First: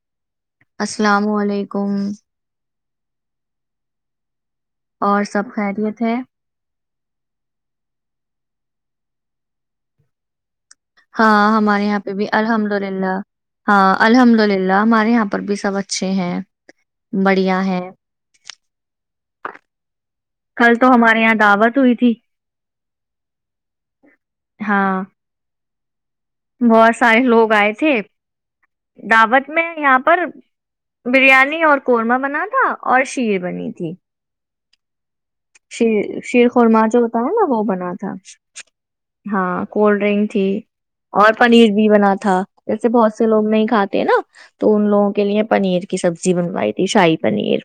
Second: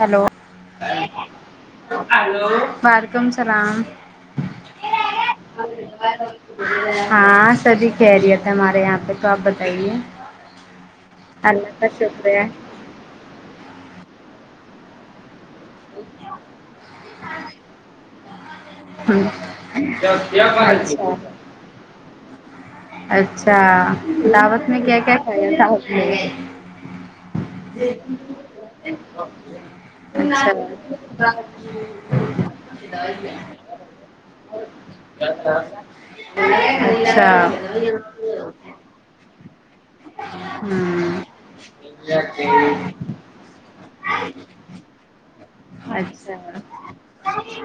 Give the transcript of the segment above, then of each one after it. hello السلام علیکم وعلیکم السلام اور سب خیریت ہے ہاں سبھی خیریت ہے ہمارے یہاں پہ تو آپ بتائیے ہاں اللہ ہمارے کا یہاں پہ بھی شکر ہے الحمد للہ ہاں الحمد للہ ل لا ہمارے آپ بھی سب اچھے ہیں بڑھیا ہے کل تو اچھا ہمارے یہاں دعوت ہوئی تھی اچھا لاوت میں کیا ہاں کیا کھایا تھا نے بہت سارے لوگ آئے تھے دعوت میں یہاں پر اچھا بریانی اور قورمہ بنا تھا اور شیر بنی تھی شیر شیر خورما جو ہوتا اچھا ہے نا وہ بنا تھا ہاں کولڈ ڈرنک تھی ہمم اور پنیر بھی بنا تھا جیسے بہت سے لوگ نہیں کھاتے نا تو ان لوگوں کے لیے پنیر کی سبزی اچھا بنوائی تھی شاہی پنیر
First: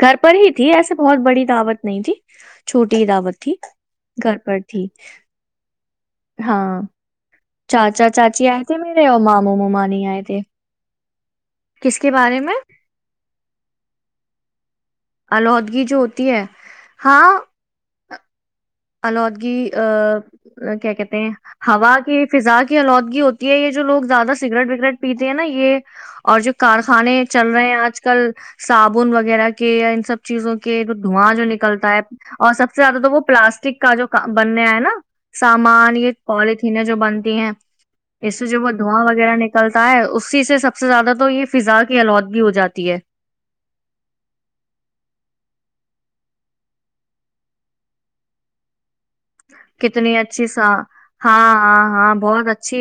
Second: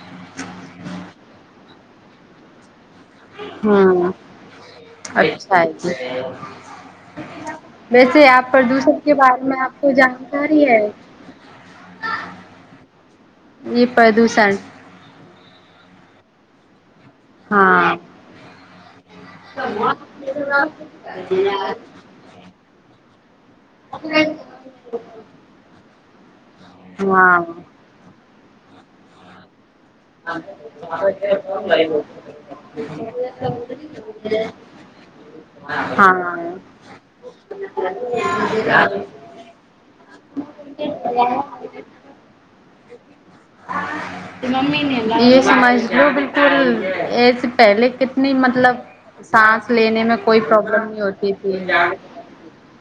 گھر پر ہی تھی ایسے بہت بڑی دعوت نہیں تھی چھوٹی دعوت تھی ہاں گھر پر تھی اچھا جی ہاں چاچا ویسے چاچی آپ آئے تھے پردوشن میرے کے اور بارے ماموں میں آپ کو ممانی آئے تھے جانکاری ہے کس کے بارے میں [inaudible] یہ پردوشن آلودگی جو ہوتی ہے ہاں آلودگی ا کیا کہتے ہیں ہوا کی فضا کی آلودگی ہوتی ہے یہ جو لوگ زیادہ سگریٹ وگریٹ پیتے ہیں نا یہ اور جو کارخانے ہاں چل رہے ہیں آج کل صابن وغیرہ یا ان سب چیزوں کے دھواں جو نکلتا ہے اور سب سے زیادہ تو وہ پلاسٹک کا جو بننے ہے نا سامان یہ ہاں پالتھینیں جو بنتی ہیں اس سے جو وہ دھواں وغیرہ نکلتا ہے اسی سے سب سے زیادہ تو یہ فضا کی آلودگی ہو جاتی ہے ممی یہ سمجھ لو بالکل ای سے پہلے کتنی مطلب سانس لینے کتنی میں کوئی اچھی سا پرابلم نہیں ہوتی ہاں تھی ہاں ہاں بہت اچھی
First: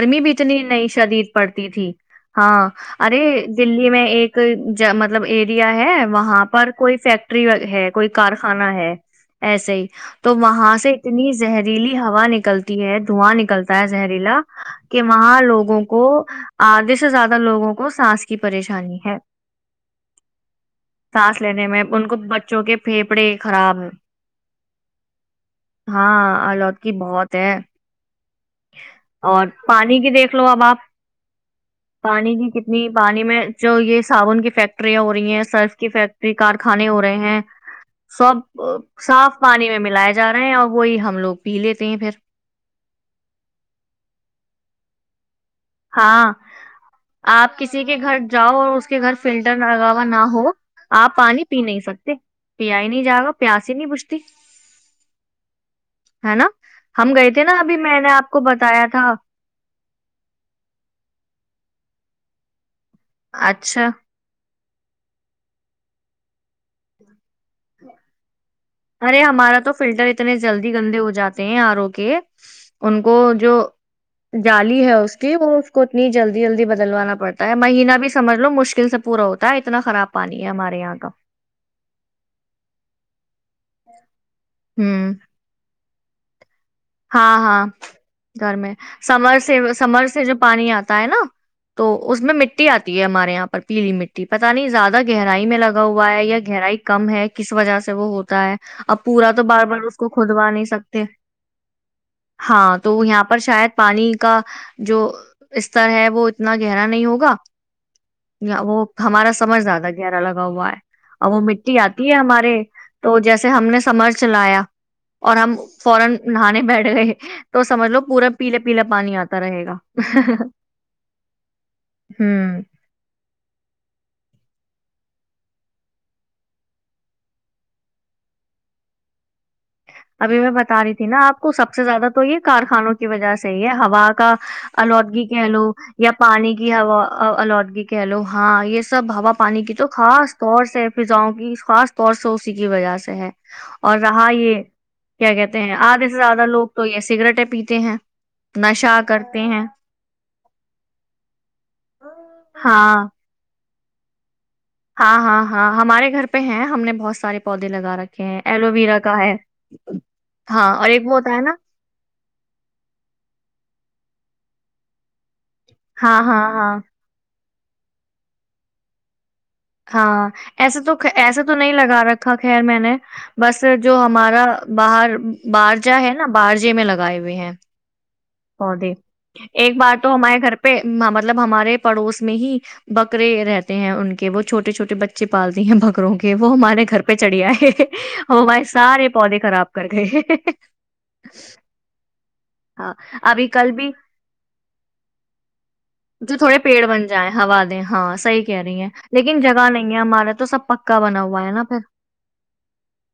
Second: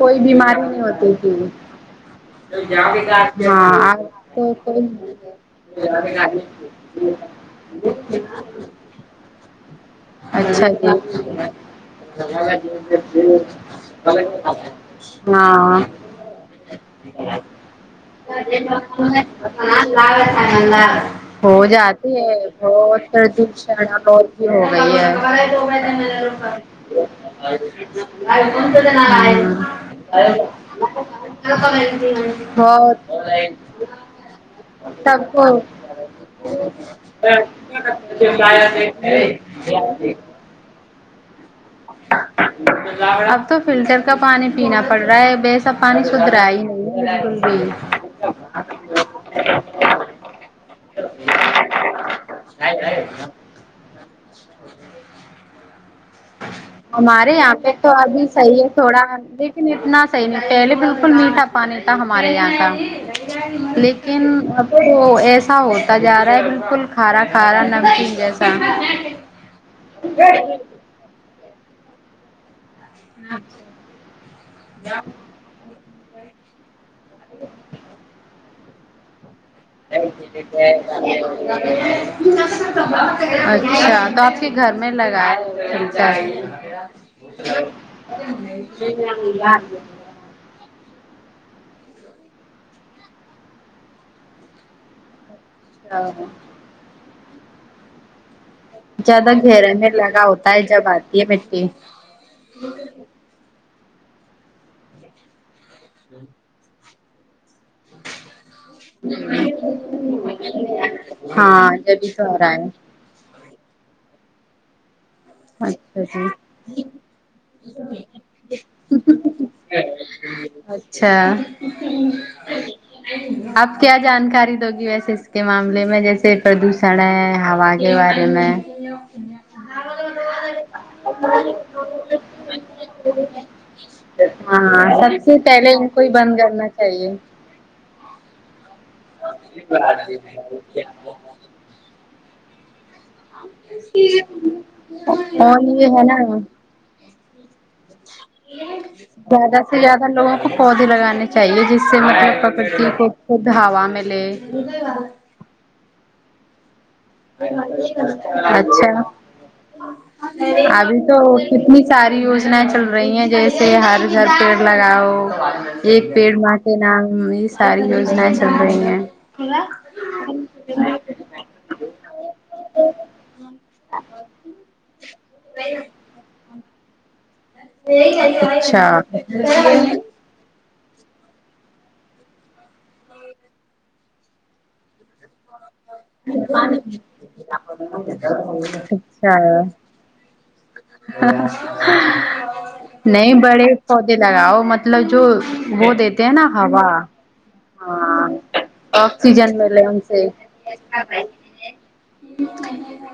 کوئی بھی بیماری اتنی نہیں نہیںئی ہوتی شدید پڑتی تھی ہاں ارے ہاں دلی آج میں ایک تو کوئی مطلب ایریا ہے وہاں یہاں پر کوئی فیکٹری ہے کوئی کارخانا ہے ایسے ہی تو اچھا وہاں سے جچی اتنی زہریلی ہوا نکلتی ہے دھواں نکلتا ہے زہریلا کہ وہاں ہاں لوگوں کو آدھے سے زیادہ لوگوں کو سانس کی پریشانی ہے سانس ہو لینے میں ان جاتی کو ہے بچوں کے پھیپھڑے خراب ہے نہیں ہے ہاں آلودگی بہت ہے اور ہے پانی کی دیکھ لو اب آپ پانی کی کتنی بہت پانی میں جو یہ صابن کی فیکٹریاں ہو سب رہی ہیں کو سرف کی فیکٹری کارخانے ہو رہے ہیں سب صاف پانی میں ملاائے جا رہے ہیں اور ہم لوگ پی لیتے ہیں پھر اب تو فلٹر کا پانی پینا پڑ رہا ہے بیس ہاں آپ بھی کسی کے گھر جاؤ اور اس کے گھر فلٹر لگاوا نہ ہو آپ پانی پی نہیں سکتے پیا ہی نہیں جائے گا پیاسی ہی نہیں بوجھتی ہمارے یہاں پہ تو میں نے ابھی آپ کو صحیح ہے بتایا تھوڑا تھا لیکن نہ صحیح نہیں پہلے بالکل میٹھا پانی تھا ہمارے یہاں کا اچھا لیکن اب [unintelligible] تو ایسا ہوتا جا رہا ہے بالکل کھارا [unintelligible] ہارا نمک جیسا [unintelligible] ارے ہمارا تو فلٹر اتنے جلدی گندے [unintelligible] ہو جاتے ہیں آر ا کے [unintelligible] ان کو جو جالی ہے اس کی وہ [unintelligible] اتنی جلدی جلدی ب [unintelligible] ڈلوانا پڑتا ہے مہینہ بھی سجھ لو مشکل [unintelligible] س پورا ہوتا [unintelligible] [inaudible] خراب پانی ہے ہمارے یہاں کا اچھا د [unintelligible] کے گھر میں ہوں لگائےیا [unintelligible] چاہے [unintelligible] ہاں ہاں گھر میں سمر سے سمر سے جو پانی آتا ہے نا تو اس میں مٹی آتی ہے ہمارے یہاں پر پیلی مٹی پتا نہیں زیادہ گہرنا میں لگا ہوا ہے اچھا یا گہرائی کم ہے [unintelligible] کس وجہ سے وہ ہوتا ہے [unintelligible] پورا زیادہ تو بار گہر بار میں اس کو لگا کھودوا ہوتا ہے نہیں جب سکتے آتی ہے م ہاں تو یہاں پر شاید پانی کا جو استر ہے وہ اتنا گہرا نہیں ہوگا [unintelligible] وہ ہمارا سمجھ زیاد ہے گہرا لگا ہوا ہے اور وہ ہاں مٹی جبھی آتی ہے تو ہو رہا ہمارے تو جیسے ہم نے سمجھ چلایا [unintelligible] اور ہم اچھا فورن جی [unintelligible] کھانے بیٹھ گئے تو سمجھ لو پورا پیلا پیلا پانی آتا رہے گا اچھا ہوں [unintelligible] آپ کیا جانکاری دو گی ویسے اس کے معاملے میں جیسے پردوشن ہے ہوا کے بارے میں ابھی میں بتا رہی تھی نا آپ کو سب سے زیادہ تو یہ کارخانوں کی وجہ سے ہی ہے ہوا کا ہاں سب آلودگی سے کہہ لو پہلے ان کو ہی یا بند پانی کرنا کی ہوا چاہیے آلودگی کہہ لو ہاں یہ سب ہوا پانی کی تو خاص طور سے فضاؤں کی خاص [unintelligible] اور سو اسی کی وجہ سے [unintelligible] ہے اور رہا یہ کیا کہتے اور ہیں یہ ہے آدھے سے نا زیادہ لوگ تو یہ سگریٹیں پیتے ہیں نشہ کرتے زیادہ ہیں سے زیادہ لوگوں کو پودے لگانے چاہیے جس سے مطلب پکتی ہاں کوود [unintelligible] ہوا میںیل [unintelligible] ہاں ہاں ہاں ہمارے گھر پ ہیں ہم نے بہت سارے پودے لگا رکھے ہیں ایلو اچھا ویرا کا ہے ہاں اور ابھی ایک وہ تو ہوتا ہے نا کتنی ساری یوجنایں چل رہی ہیں جیسے ہر گھر پیڑ لگاؤ ایک ہاں پیڑ ہاں م ہاں نام ساری یوجنائیں چل رہی ہیں ہاں ایسے تو ایسا تو نہیں لگتا گا رکھا خیر میں نے بس جو ہمارا باہر باہر جا ہے نا کارجے میں لگائے ہوئے ہیں اچھا پ مطلب ہمارے پڑوس میں ہی بکرے رہتے ہیں ان وہ چھٹے چھٹے بچے پالتی ہیں بہت وں کے وہ ہمارے گھر پہ چڑھی آئے ہم ہمارے سارے اچھا پودے خراب کر گئے [inaudible] ہاں نہیں ابھی بڑے کل بھی پودے لگاؤ مطلب جو وہ دیتے ہیں جو نا تھوڑے پیڑ ہوا بن جائیں ہوا دیں ہاں صحیح کہہ رہی ہیں لیکن آکسیجن جگہ ملے نہیں ان ہے سے ہمارا تو سب پکا بنا ہوا ہے نا پھر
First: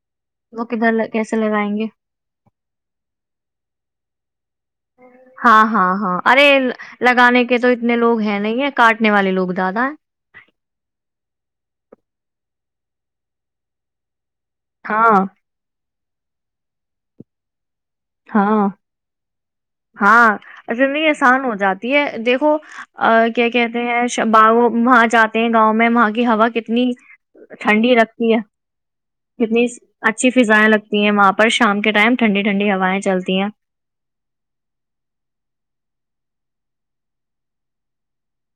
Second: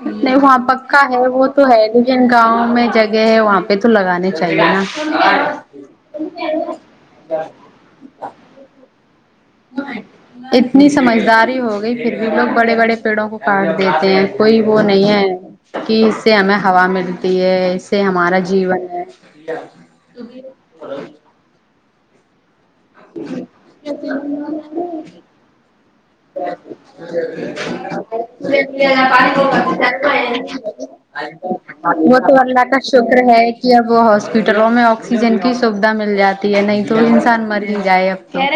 نہیں وہاں وہ کدھر پکا ل- ہے کیسے وہ تو لگائیں گے ہےن گاؤں میں جگہ ہے وہاں پہ تو لگانے چاہیے نا ہاں ہاں ہاں ارے لگانے کے تو اتنے لوگ ہیں نہیں ہے کٹ والے لوگ زیادہ ہیں اتنی سمجھداری ہو گئی پھر بھی لوگ بڑے بڑے پیڑوں کو کاٹ دیتے ہیں کوئی وہ نہیں ہاں ہے کہ اس سے ہمیں ہوا ملتی ہے سے ہمارا ہاں جیون ہے یہ دیکھو ا کیا کہتے ہیں ب ہے وہاں جاتے ہیں گاؤں میں وہاں کی ہوا کتنی ٹھنڈی وہ لگتی ہے کتنی اچھی فضائیں لگتی ہے وہاں پر شام کے ٹائم تو ٹھنڈی اللہ ٹھنڈی کا ہوا شکر ہے کہ اب ہاسپٹلوں میں آکسیجن کی سویدھا مل جائے آتی ہے نہیں تو انسان مری م جائے اب کہ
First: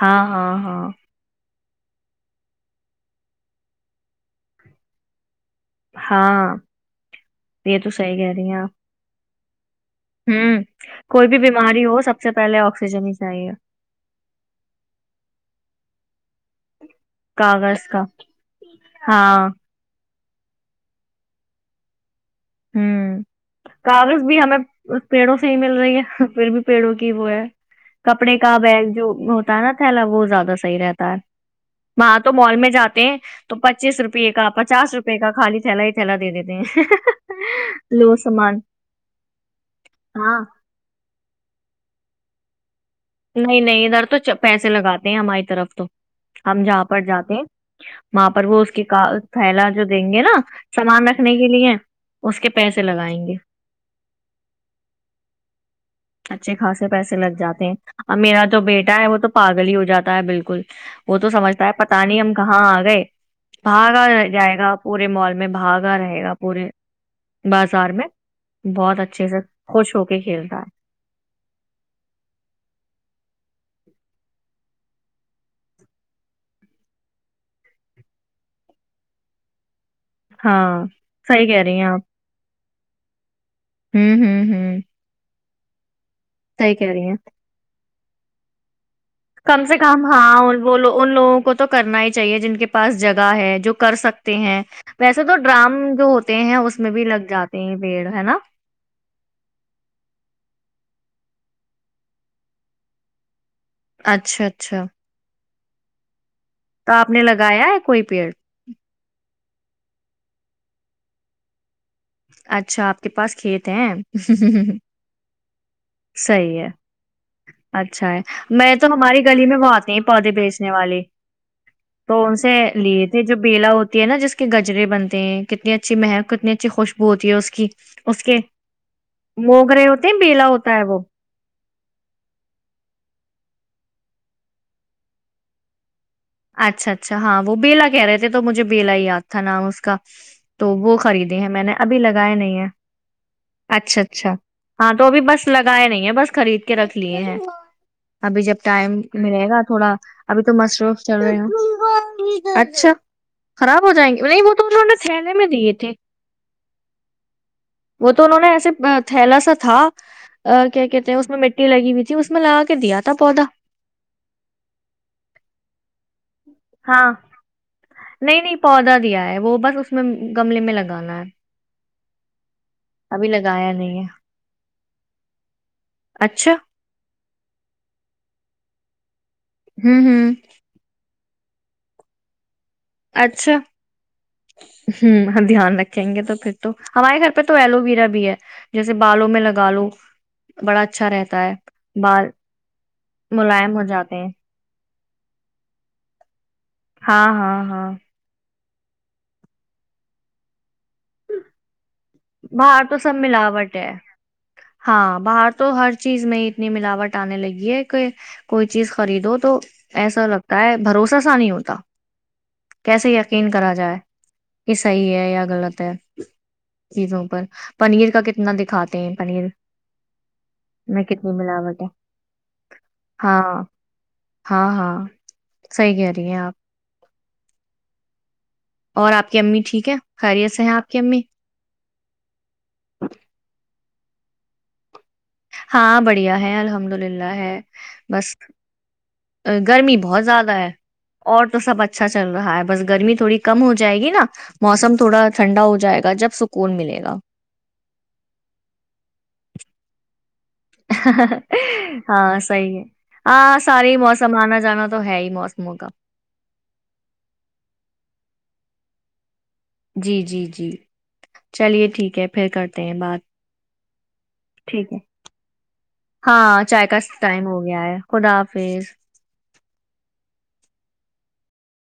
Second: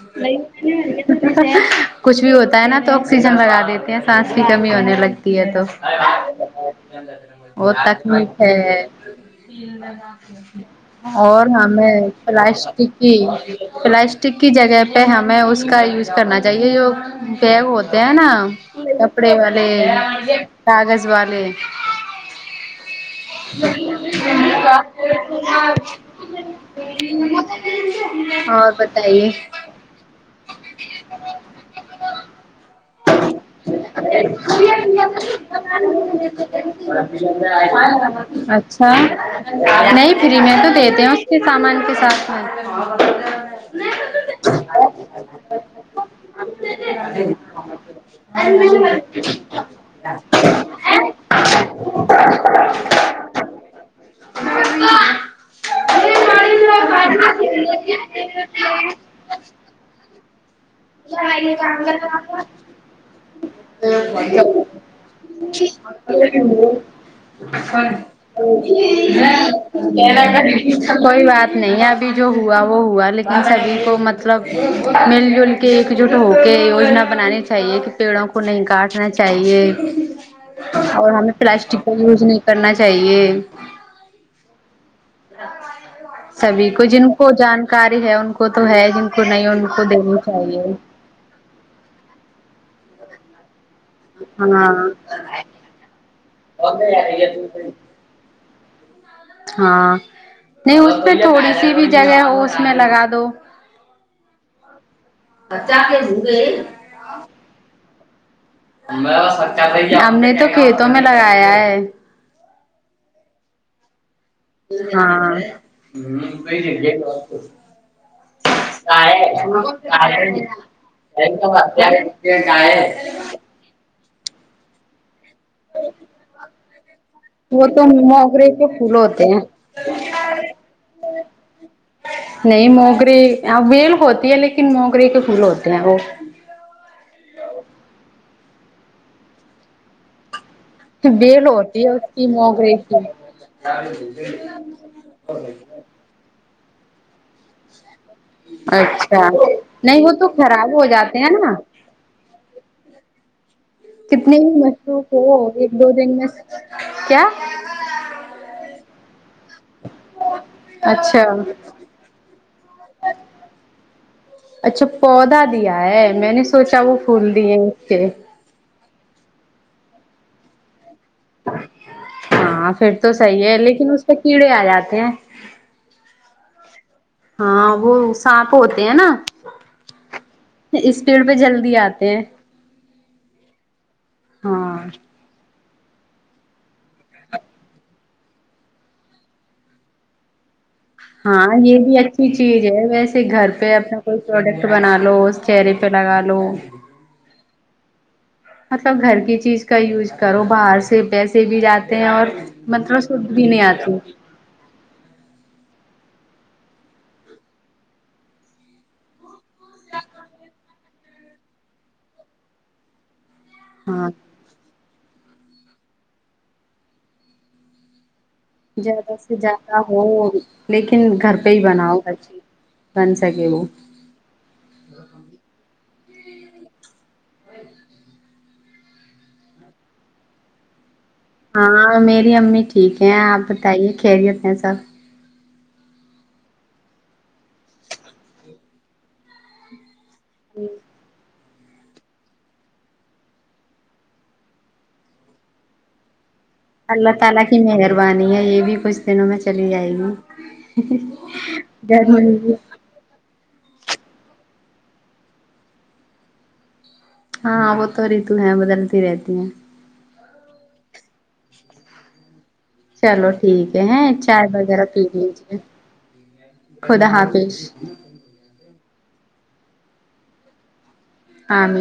ہاں ل ہاں ن ہاں ا کتا تھایا کچھ بھی ہوتا ہے نا تو آکسیجن لگا دیتے ہیں سانس کی کمی ہونے لگ تو ہاں ب یہ تو صحیح کہہ تکلیف رہی ہیں آپ ہے ہوں کوئی بھی اور بیماری ہمیں ہو سب سے پہلے پلاسٹک آکسیجن ہی چاہیے [unintelligible] پلاسٹک کی جگہ پہ ہمیں اس کا یوز کرنا چاہیے جو بیگ کاغذ ہوتے کا ہیں نا کپڑے ہاں والے [unintelligible] کاغذ والے [unintelligible] ہوں کاغذ بھی ہمیں پیڑوں سے ہی مل رہی ہے پھر بھی پیڑوں کی وہ ہے [unintelligible] کپڑے کا اور بیگ جو بتائیے ہوتا ہے نا تھیلا وہ زیادہ صحیح رہتا ہے وہاں تو مال میں جاتے ہیں تو پچیس روپیے کا پچاس روپئے کا خالی تھیلا ہی تھیلا دے دیتے ہیں لو سامان اچھا نہیں ہاں فری میں تو دیتے ہیں اس کے ساتھ [unintelligible] سامان کے ساتھ [unintelligible] ہوں [unintelligible] نہیں نہیں ادھر تو پیسے لگاتے ہیں ہماری طرف تو ہم جہاں پر جاتے ہیں وہاں پر وہ اس کی کا میں پھیلا جو دیں گے نا سامان رکھنے کے لیے اس کے پیسے لگائیں گے کوئی اچھے خاص [unintelligible] سے پیسے لگ جاتے ہیں اب میرا جو بیٹا ہے وہ تو پاگل ہی ہو جاتا ہے بالکل [unintelligible] وہ تو سمجھتا ہے پتا نہیں ہم کہاں آ گئے بھاگا جائے گا پورے مال میں بھاگا رہے گا پورے بازار میں بہت اچھے سے خوش ہو کے کھیلتا ہے [unintelligible] کوئی بات نہیں ابھی جو ہوا وہ ہوا لیکن سبھی کو مطلب مل جل کہ ایک جٹ ہو کے یجنا بنانی چاہیے کہ پیڑوں کو نہیں کاٹنا چاہیے ہاں [unintelligible] اور ہمیں صحیح کہہ رہی پلاسٹک ہیں کا آپ یوز نہیں [unintelligible] کرنا چاہیے [unintelligible] ہوں ہوں ہوں ا [inaudible] سبھی صحیح کو کہہ جن رہی ہیں کو جانکاری [unintelligible] ہے ان کو تو ہے جن کو [unintelligible] کو نہیں کم ان سے کو کم دین [unintelligible] ہاں وہ ان لوگوں کو تو کرنا ہی چاہیے جن کے پاس جگہ [unintelligible] ہے جو [unintelligible] کر سکتے ہیں ویسے تو ہاں ڈرام جو ہوتے ہیں اس میں بھی لگ جاتے ہیں پیڑ ہے نا [unintelligible] ہاں نہیں اس پہ تھوڑی سی بھی جگہ ہو اس میں لگا دو اچھا اچھا [unintelligible] پچا کے جی [unintelligible] تو آپ نے لگایا [unintelligible] کوئی پئی اور [unintelligible] میں س [unintelligible] ہم نے تو کھیتوں میں لگایا ہے [unintelligible] اچھا آپ کے پاس کھیت ہیں [unintelligible] ہاں صحیح ہے ہ اچھا ہے میں تو ہماری گلی میں وہ آتی ہیں پودے بیچنے والے تو ان سے لیے تھے جو بیلا ہوتی ہے نا جس کے گج کجرے بنتے ہیں کتنی اچھی مہک کتنی اچھی خوشبو ہوتی ہے اس وہ کی تو اس کے موگرے پھول ہوتے ہیں موگررے ہوتے ہیں بیلا ہوتا ہے وہ نہیں موگرے ویل ہوتی ہے لیکن موگرے کے پھول ہوتے ہیں وہ اچھا اچھا ہاں وہ بیلا کہہ رہے تو مجھے بیلا یاد تھا نام اس کا تو وہ خریدے بیل ہیں میں نے ہوتی ہے ابھی اس کی لگائے نہیں ہیں موگرے کی اچھا اچھا ہاں تو ابھی بس لگائے نہیں ہے بس خرید کے رکھ لیے ہیں ابھی جب ٹائم اچھا ملے گا تھوڑا نہیں وہ تو ابھی خراب ہو مصروف جاتا اچھا خراب ہو جائیں گے کتنے نہیں وہ بھی تو انہوں نے مصروف تھھیلے میں ہو ایک دیے تھے دو دن میں کیا وہ تو انہوں نے ایسے تھیلا سا تھا ا کیا کہتے ہیں اس میں اچھا مٹی لگی ہوئی تھی اس میں لگا کے دیا تھا پودا اچھا پودا دیا میں نے سوچا وہ ہاں پھول دیے اس کے نہیں نہیں پودا دیا وہ بس اس میں گملے میں لگا ہاں پھر تو ابھی صحی ہے لگایا لیکن نہیں اس ہے پہ کیڑے آ جاتے ہیں اچھا ہاں وہ سانپ ہوتا ہیں نا ہوں ہوں پڑ پہ جلدی آتے ہیں اچھا ہاں ہوں ہ دھیان رکھ کھیں گے تو پھر تو ہمارے گھر پہ تو ایلو ویرا بھی ہے جیسے بالوں میں لگا لو بڑا اچھا رہتا ہاں ہے یہ بھی بال اچھی چیز ہے ویسے گھر پہ ملائم ہو اپنا جاتے کوئی ہیں پروڈکٹ بنا رہا لو چہرے پہ لگا لو ہاں ہاں ہاں مطلب گھر کی چیز کا یوز کرو باہر سے پیسے بھی جاتے ہیں اور باہر تو مطلب سب سدھ بھی نہیں ملاوٹ ہے آتی ہاں باہر تو ہر چیز میں اتنی ملاوٹ آنے لگی ہے کہ کوئی چیز خریدو تو ایسا لگتا ہے بھروس سا نہیں ہوتا کیسے ین کرا جائے ہاں [unintelligible] یہ صحی ہے یا غلط ہے چیزوں پر پنیر کا کت زیادہ سے زیادہ ہو لیکن میں کتنی گھر پہ ہی ملاوٹ ہے بناؤ ہر چیز بن ہاں سکے وہ ہاں ہاں صحیح کہہ رہی ہیں آپ اور آپ کی امی ٹھیک ہے خیریت سے ہیں آپ کی امی ہاں میری امی ٹھیک ہے آپ بتائیے خیریت ہیں سب ہاں بڑھیا ہے الحمد للہ ہے بس گرمی بہت زیادہ ہے اور تو سب اچھا چل رہا ہے بس گرمی تھوڑی کم ہو جائے گی نا موسم تھوڑا ٹھنڈا ہو جائے گا جب س [inaudible] چلی آئی گی ہاں ضروری صحی ہے ہاں سارے ہی موسم آنا جانا تو ہے ہی موسم ہوگا ہاں ہاں وہ تو ریتو ہیں بدلتی رہتی ہیں جی جی جی چلیے ٹھیک ہے پھر کرتے ہیں بات چلو ٹھیک ہے ہیں چائے وغیرہ ٹھیک ہے پی لیجیے ہاں چائے کا خدا ٹائم ہو حافظ گیا ہے خدا حافظ ہاں ج [unintelligible]